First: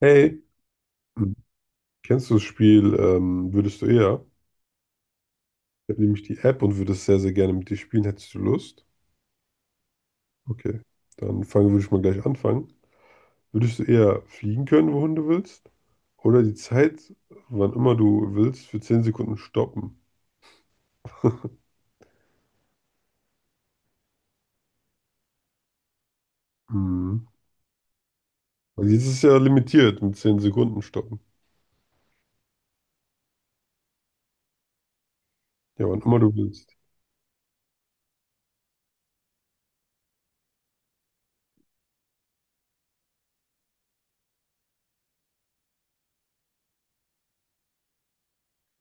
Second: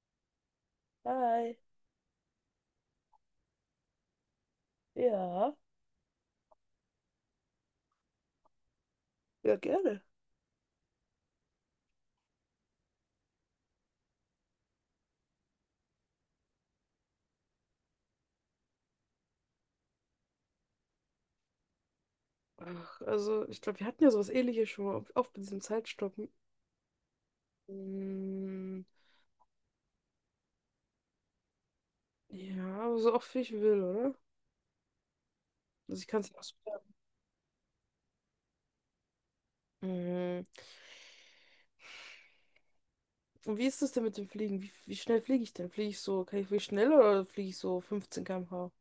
Hey, hm, Hi. kennst du das Spiel Würdest du eher? Ja. Ich habe nämlich die App und würde es sehr, sehr gerne mit dir spielen. Hättest du Lust? Ja, gerne. Okay, dann fangen würde ich mal gleich anfangen. Würdest du eher fliegen können, wohin du willst? Oder die Zeit, wann immer du willst, für 10 Sekunden stoppen? Ach, also, ich glaube, wir hatten ja sowas Ähnliches schon mal, auch mit diesem Zeitstoppen. Mhm. Mm, Weil jetzt ist ja limitiert mit 10 Sekunden stoppen. ja, aber so oft wie ich will, oder? Ja, wann Also, ich immer kann es du nicht willst. ausprobieren. Mhm. Und wie ist das denn mit dem Fliegen? Wie schnell fliege ich denn? Fliege ich so, kann ich fliegen schnell oder fliege ich so 15 km/h?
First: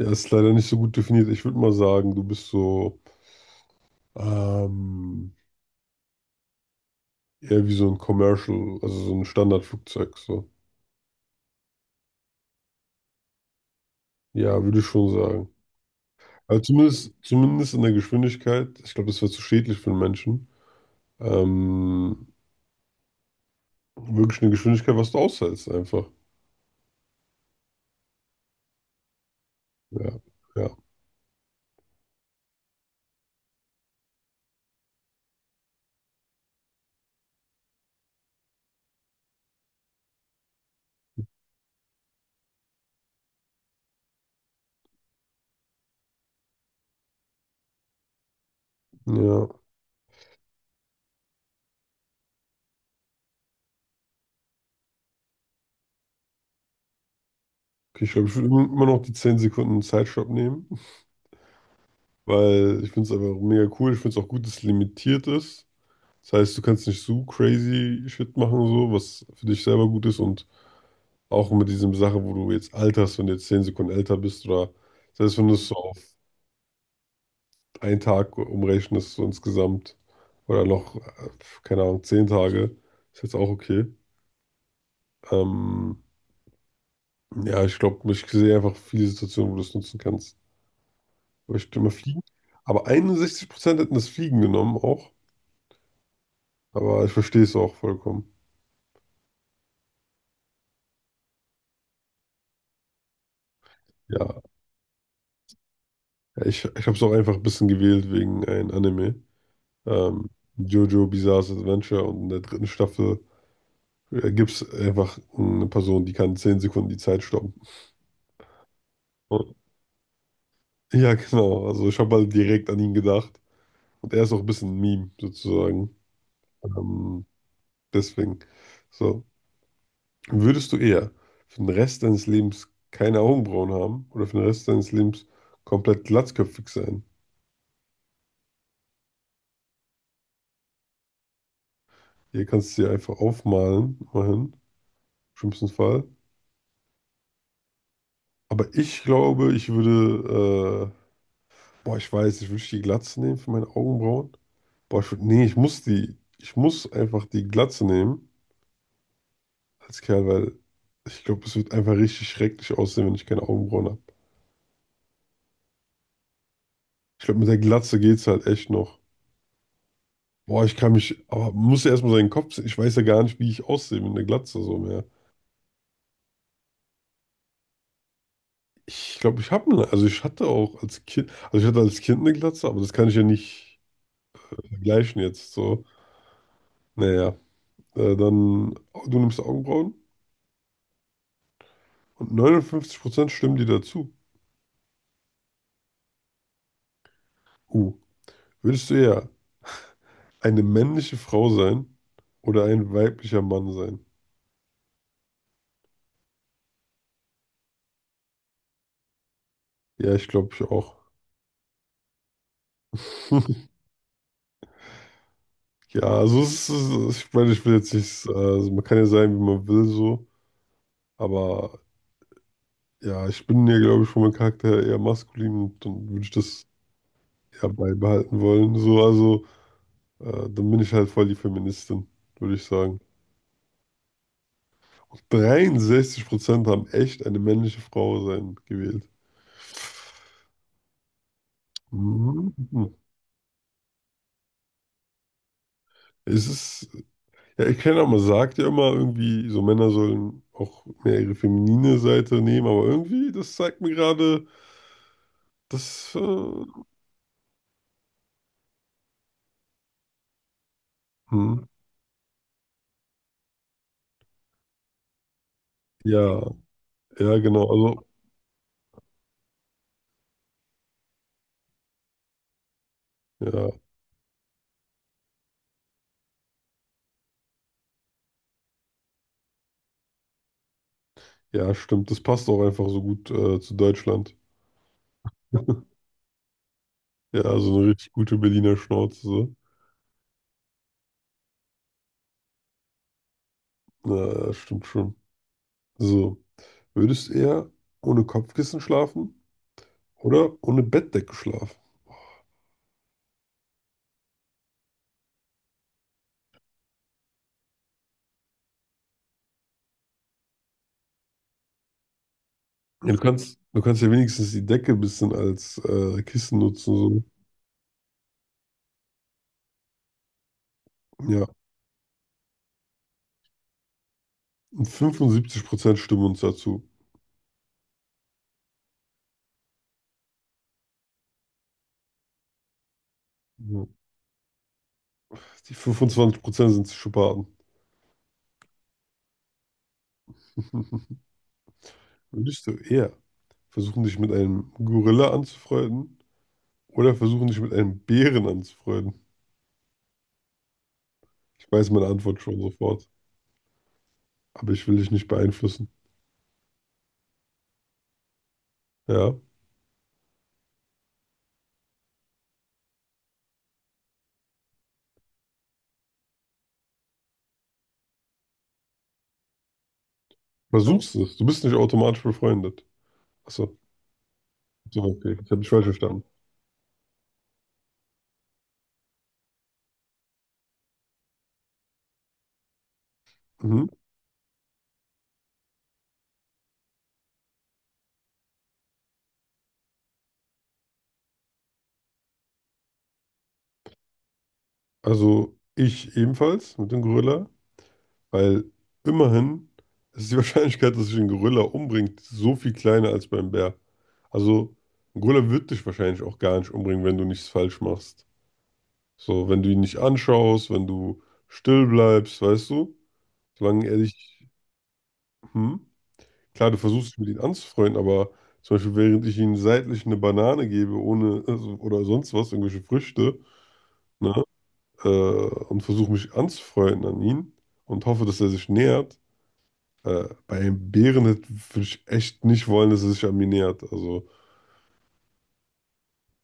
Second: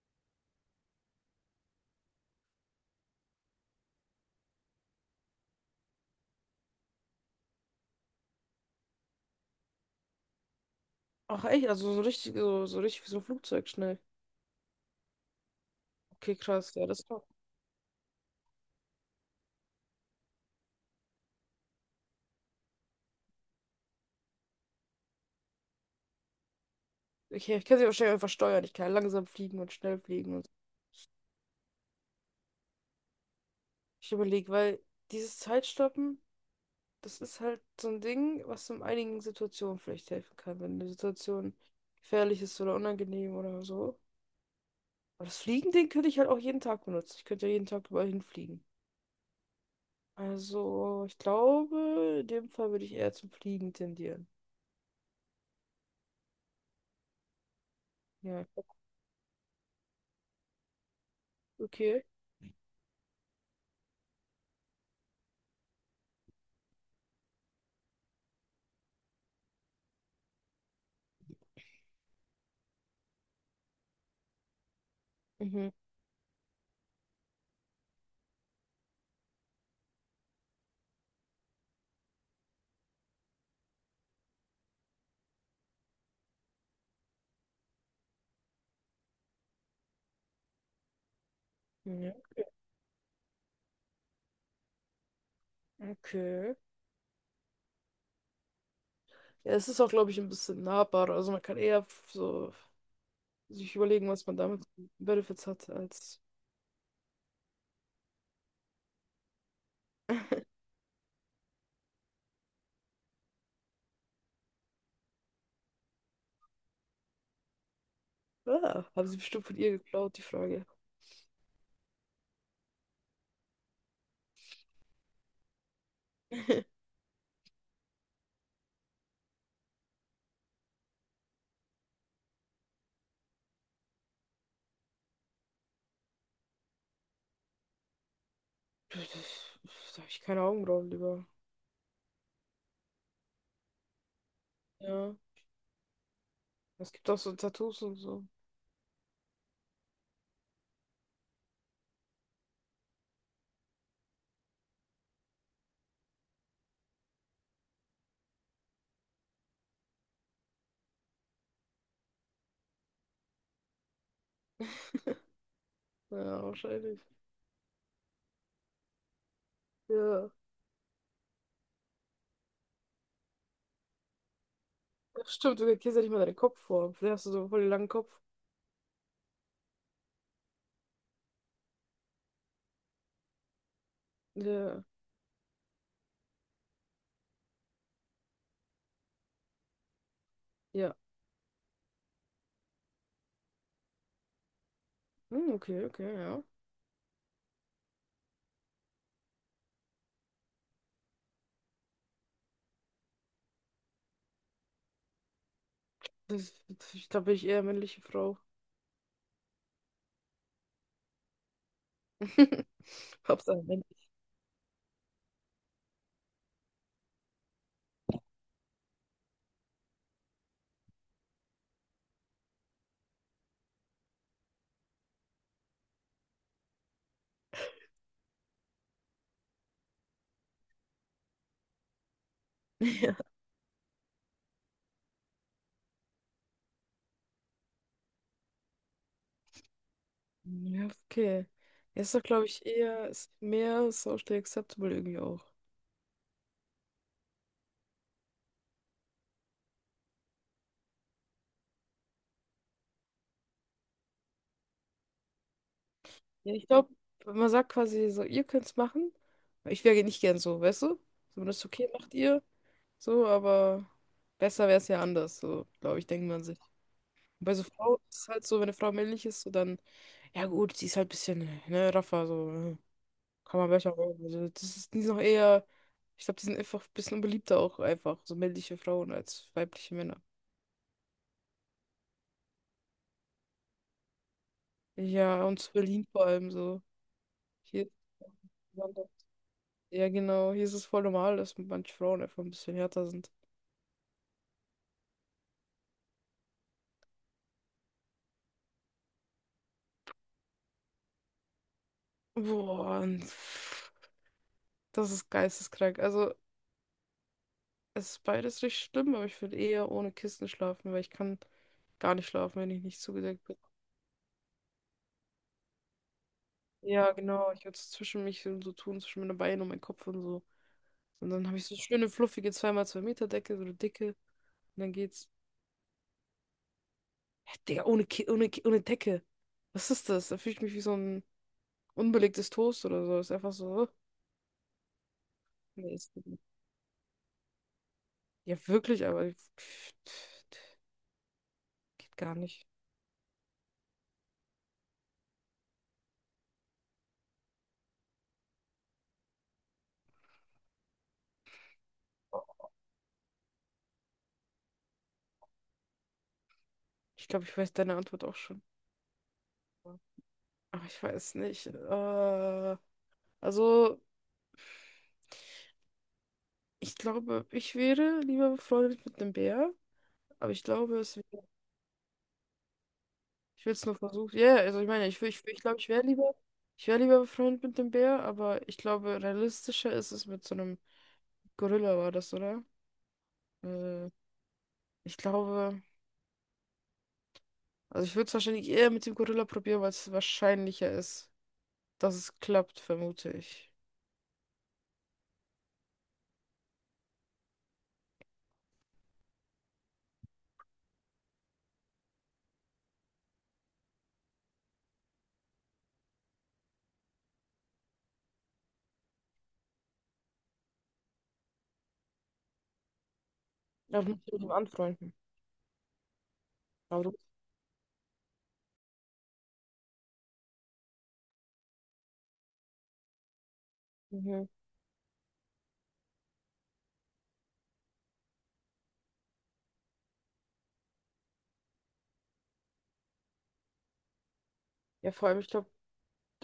Ja, ist leider nicht so gut definiert. Ich würde mal sagen, du bist so ähm, eher wie so ein Commercial, also so ein Standardflugzeug. So. Ach, echt? Also, so richtig, so richtig wie so ein Flugzeug schnell. Ja, würde ich schon sagen. Okay, Also krass, ja, das ist zumindest, doch. zumindest in der Geschwindigkeit, ich glaube, das wäre zu schädlich für den Menschen. Ähm, Wirklich eine Geschwindigkeit, was du aushältst, einfach. Ich kann sie wahrscheinlich einfach steuern. Ich kann langsam fliegen und schnell Ja, fliegen und so. ja, Ich überlege, weil dieses Zeitstoppen. Das ist halt so ein Ding, was in einigen Situationen vielleicht helfen kann, wenn eine Situation gefährlich ist oder unangenehm oder so. Aber das Fliegen-Ding könnte ich halt auch jeden Tag benutzen. Ich könnte ja jeden Tag überall hinfliegen. ja. Also, ich glaube, in dem Fall würde ich eher zum Fliegen tendieren. Okay, ich glaube, ich Ja, würde immer noch die 10 Sekunden Zeitstopp nehmen, okay. weil ich finde es einfach mega cool. Ich finde es auch gut, dass es limitiert ist. Das heißt, du kannst nicht so crazy Shit machen, so, was für dich selber gut ist und auch mit diesem Sache, wo du jetzt alterst, wenn du jetzt 10 Sekunden älter bist oder selbst wenn du es Mhm. so einen Tag umrechnen, ist so insgesamt, oder noch, keine Ahnung, 10 Tage, ist jetzt auch okay. Ähm, ja, ich glaube, ich sehe einfach viele Situationen, wo du es nutzen kannst. Aber ich stimme Ja, Fliegen. Aber 61% hätten das Fliegen genommen auch. okay. Aber ich verstehe es auch vollkommen. Ja, es ist auch, glaube ich, ein bisschen nahbarer. Also, man kann eher so sich überlegen, was Ja, man damit für Benefits hat, als. ich habe es auch einfach ein bisschen gewählt wegen ein Anime. Ähm, Jojo Bizarre's Adventure und in der dritten Staffel gibt es einfach eine Person, die kann 10 Sekunden die Zeit stoppen. Ah, haben sie bestimmt von ihr geklaut, die Frage. Ja, genau. Also ich habe mal direkt an ihn gedacht. Und er ist auch ein bisschen ein Meme, sozusagen. Ähm, Deswegen. So. Würdest du eher für den Rest deines Lebens keine Augenbrauen haben oder für den Rest deines Lebens komplett glatzköpfig sein? Da habe ich keine Augenbrauen lieber. Hier kannst du sie einfach aufmalen, immerhin, im Ja. schlimmsten Fall. Es gibt auch so Tattoos und so. Aber ich glaube, ich würde, boah, ich weiß, ich würde die Glatze nehmen für meine Augenbrauen. Boah, nee, ich muss einfach die Glatze nehmen als Kerl, weil ich glaube, es wird einfach richtig schrecklich aussehen, wenn ich keine Augenbrauen habe. Ja, wahrscheinlich. Ich glaube, mit der Glatze geht's halt echt noch. Ja. Boah, aber muss ja erstmal seinen Kopf sehen. Ich weiß ja gar nicht, wie ich aussehe mit einer Glatze so mehr. Ach, stimmt, du erkennst ja nicht mal deinen Kopf vor. Vielleicht hast du so voll den langen Kopf. Ich glaube, also ich hatte als Kind eine Glatze, aber das kann ich ja nicht Ja. vergleichen jetzt so. Naja, dann, du nimmst Augenbrauen Ja. und 59% stimmen dir dazu. Hm, okay, okay, ja. Uh, Würdest du eher eine männliche Frau sein oder ein weiblicher Mann sein? Das, ich glaube, bin ich eher männliche Frau. Ja, ich glaube, ich auch. Hauptsache männlich. Ja, also es ist, ich meine, ich will jetzt nicht, also man kann ja sein, wie man will, so, aber ja, ich bin ja, glaube ich, von meinem Charakter eher maskulin und dann würde ich das eher beibehalten wollen, so, also dann bin ich halt voll die Feministin, würde ich sagen. Ja. 63% haben echt eine männliche Frau sein gewählt. Ja, okay. Er ist doch, glaube ich, Mhm. eher, ist mehr socially acceptable irgendwie auch. Es ist, ja, ich kenne, auch man sagt ja immer irgendwie, so Männer sollen auch mehr ihre feminine Seite nehmen, aber irgendwie, das zeigt mir gerade, dass, Ja, ich glaube, man sagt quasi so, ihr könnt's machen. Ich wäre nicht gern so, weißt du? So, wenn das ist hm, okay, macht ihr. So, aber besser wäre es ja anders, so, glaube ich, denkt ja, man sich. ja, Und bei so genau. Frau Also, ist es halt so, wenn eine Frau männlich ist, so dann, ja gut, sie ist halt ein bisschen, ne, raffer, so, kann man ja, besser machen. Also, das ist, die sind noch eher, ich glaube, die sind einfach ein bisschen unbeliebter auch einfach, so männliche Frauen als weibliche Männer. ja, stimmt. Das passt auch einfach so gut zu Deutschland. Ja, und zu Berlin vor allem so. Ja, also eine Hier. richtig gute Berliner Schnauze. So. Ja, genau. Hier ist es voll normal, dass manche Frauen einfach ein bisschen härter sind. Na, das stimmt schon. So, würdest du eher ohne Kopfkissen schlafen oder ohne Bettdecke schlafen? Boah, und pff, das ist geisteskrank. Also, es ist beides richtig schlimm, aber ich würde eher ohne Kissen schlafen, weil ich kann gar nicht schlafen, wenn ich nicht Ja, du zugedeckt bin. kannst, du kannst ja wenigstens die Decke ein bisschen als Kissen Ja, nutzen. genau. Ich würde es zwischen mich und so tun, zwischen meine Beine und meinen Kopf und so. So. Und Ja, dann habe ich so schöne, fluffige 2x2 Meter Decke, so eine dicke. Und und dann geht's. 75% stimmen uns dazu. Hä, Digga, ohne Decke. Was ist das? Da fühle ich mich wie so ein unbelegtes Toast oder so. Ist einfach Ja. so. Die Nee, ist gut. 25% sind Psychopathen. Ja, wirklich, aber pff, geht gar Würdest nicht. du eher versuchen, dich mit einem Gorilla anzufreunden oder versuchen, dich mit einem Bären anzufreunden. Ich weiß meine Antwort schon sofort, aber ich will dich nicht beeinflussen. Ich glaube, ich weiß deine Antwort auch schon. Ja, Aber ich weiß nicht. Also, ich glaube, ich wäre lieber befreundet mit einem Bär. Aber ich glaube, versuchst es es. Du wäre, bist nicht automatisch befreundet. ich will Achso, es nur versuchen. Ja, also ich so, meine, so, ich, wür- okay. ich, wür- Ich habe ich dich glaube, falsch ich wäre verstanden. lieber, ich wäre lieber befreundet mit dem Bär, aber ich glaube, realistischer ist es mit so einem Gorilla, war das, oder? Mhm. Äh, ich glaube, also ich würde es wahrscheinlich eher mit dem Gorilla probieren, weil es wahrscheinlicher ist, dass es klappt, vermute ich. Also ich ebenfalls mit dem Gorilla, weil immerhin ist die Wahrscheinlichkeit, dass sich ein Gorilla umbringt, so viel kleiner als beim Bär. Also ein Gorilla wird dich wahrscheinlich auch gar nicht umbringen, wenn du nichts falsch machst. So, wenn du ihn nicht anschaust, wenn du still bleibst, weißt du? Solange er Ja, du musst dich dich... mit ihm anfreunden. Hm? Klar, du Aber versuchst du, dich mit ihm anzufreunden, aber zum Beispiel, während ich ihm seitlich eine Banane gebe, ohne also, oder sonst was, irgendwelche Früchte, ne, mhm. Und versuche mich anzufreunden an ihn und hoffe, dass er sich nähert. Bei einem Bären würde ich echt nicht wollen, dass er sich an mich nähert. Also, Ja, vor allem, ich glaube,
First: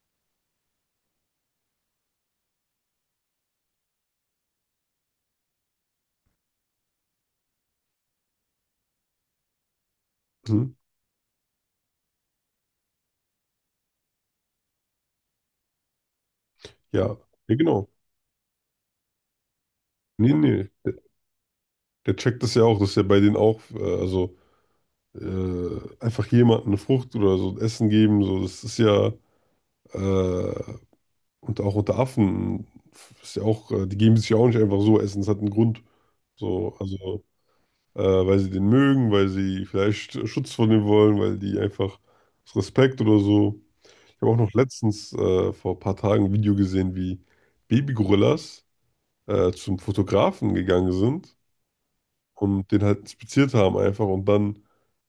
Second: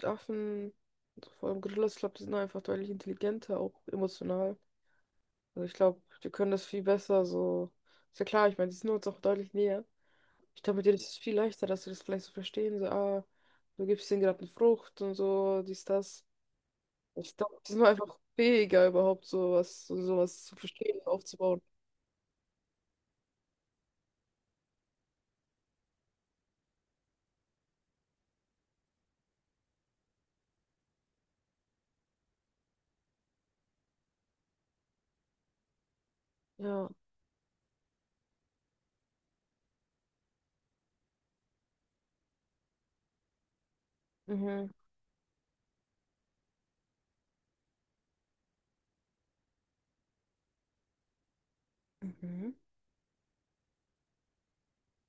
Affen, also vor allem Gorillas, ich glaube, die sind einfach deutlich intelligenter, auch emotional. Also ich glaube, die können das viel besser so. Ist ja klar, ich meine, die sind uns auch deutlich näher. Ich hm, glaube, mit denen ist es viel leichter, dass sie das vielleicht so verstehen. So, ah, du gibst ihnen gerade eine Frucht und so, dies, das. ja, Ich ja, glaube, die sind genau. einfach fähiger, überhaupt sowas, so Nee, sowas zu nee, der, verstehen und aufzubauen. der checkt das ja auch, dass er bei denen auch, also einfach jemandem eine Frucht oder so Essen geben, so, das ist ja. Äh, Und auch unter Affen ist ja auch, die geben sich ja auch nicht einfach so Essen, es hat einen Grund. So, Ja. also, weil sie den mögen, weil sie vielleicht Schutz von dem wollen, weil die einfach aus Respekt oder so. Ich habe auch noch Mhm. letztens vor ein paar Tagen ein Video gesehen, wie Babygorillas zum Fotografen gegangen sind Mhm. und den halt inspiziert haben einfach und dann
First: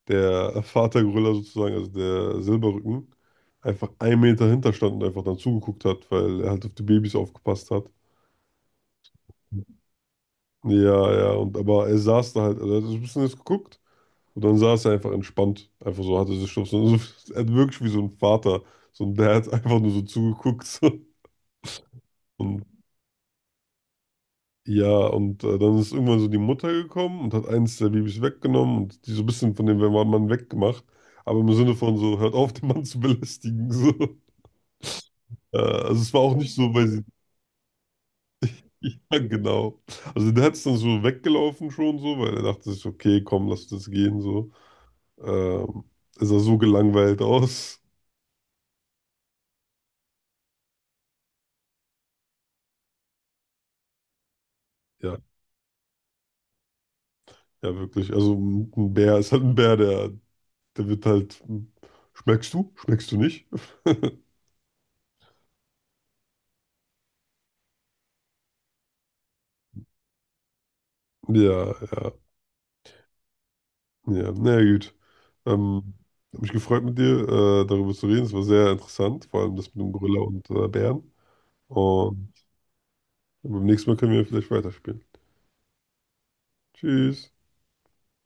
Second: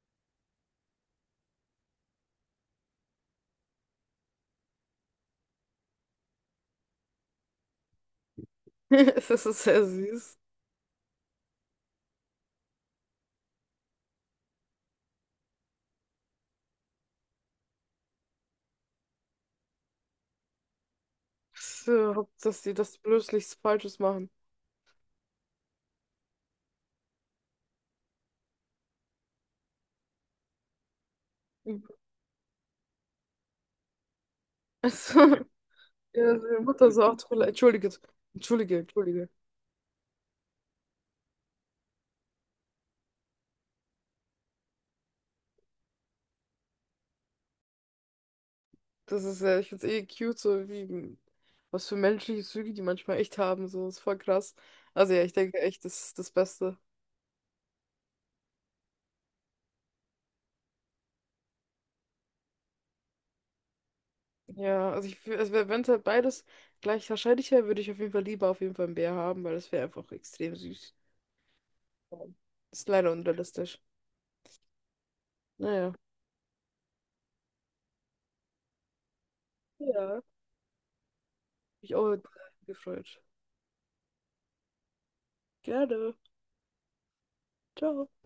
der Vatergorilla sozusagen, also der Silberrücken, einfach 1 Meter hinter stand und einfach dann zugeguckt hat, weil er halt auf die Babys aufgepasst hat. Das ist sehr süß. Ja, ja, und aber er saß da halt, also er hat so ein bisschen jetzt geguckt und dann saß er einfach entspannt. Einfach so, hatte sich schon so, er hat wirklich wie so ein Vater, so ein Dad einfach nur so zugeguckt. So. So, dass Und die das bloß nichts Falsches machen. ja, und dann ist irgendwann so die Mutter gekommen und hat eins der Babys weggenommen und die so ein bisschen von dem Mann weggemacht, aber im Sinne von Mhm. so, hört auf, den Mann zu belästigen. So. Also, Also es war ja, auch nicht meine so, weil Mutter so, sie, ach, tut mir leid, entschuldige, entschuldige, ja, entschuldige. genau. Also der hat es dann so weggelaufen schon so, weil er dachte sich, so, okay, komm, lass das gehen so. Ähm, Er sah so gelangweilt aus. Das ist, ich find's eh cute, so wie, was für menschliche Züge die manchmal echt haben, so, ist voll krass. Also Ja, ja, ich denke echt, das ist das Beste. ja, wirklich. Also ein Bär ist halt ein Bär, der wird halt. Schmeckst du? Schmeckst du nicht? Ja, also also wenn es halt beides gleich wahrscheinlich wäre, würde ich auf jeden Fall lieber auf jeden Fall einen Bär haben, weil das wäre einfach extrem süß. Ja, ja, Ja. Ist leider unrealistisch. ja. Na ja, gut. Naja. Ähm, Hab mich gefreut mit dir, darüber zu reden. Es war sehr interessant, vor allem das mit dem Gorilla Ja. und Bären. Mich auch Und gefreut. beim nächsten Mal können wir vielleicht weiterspielen. Gerne. Tschüss. Ciao.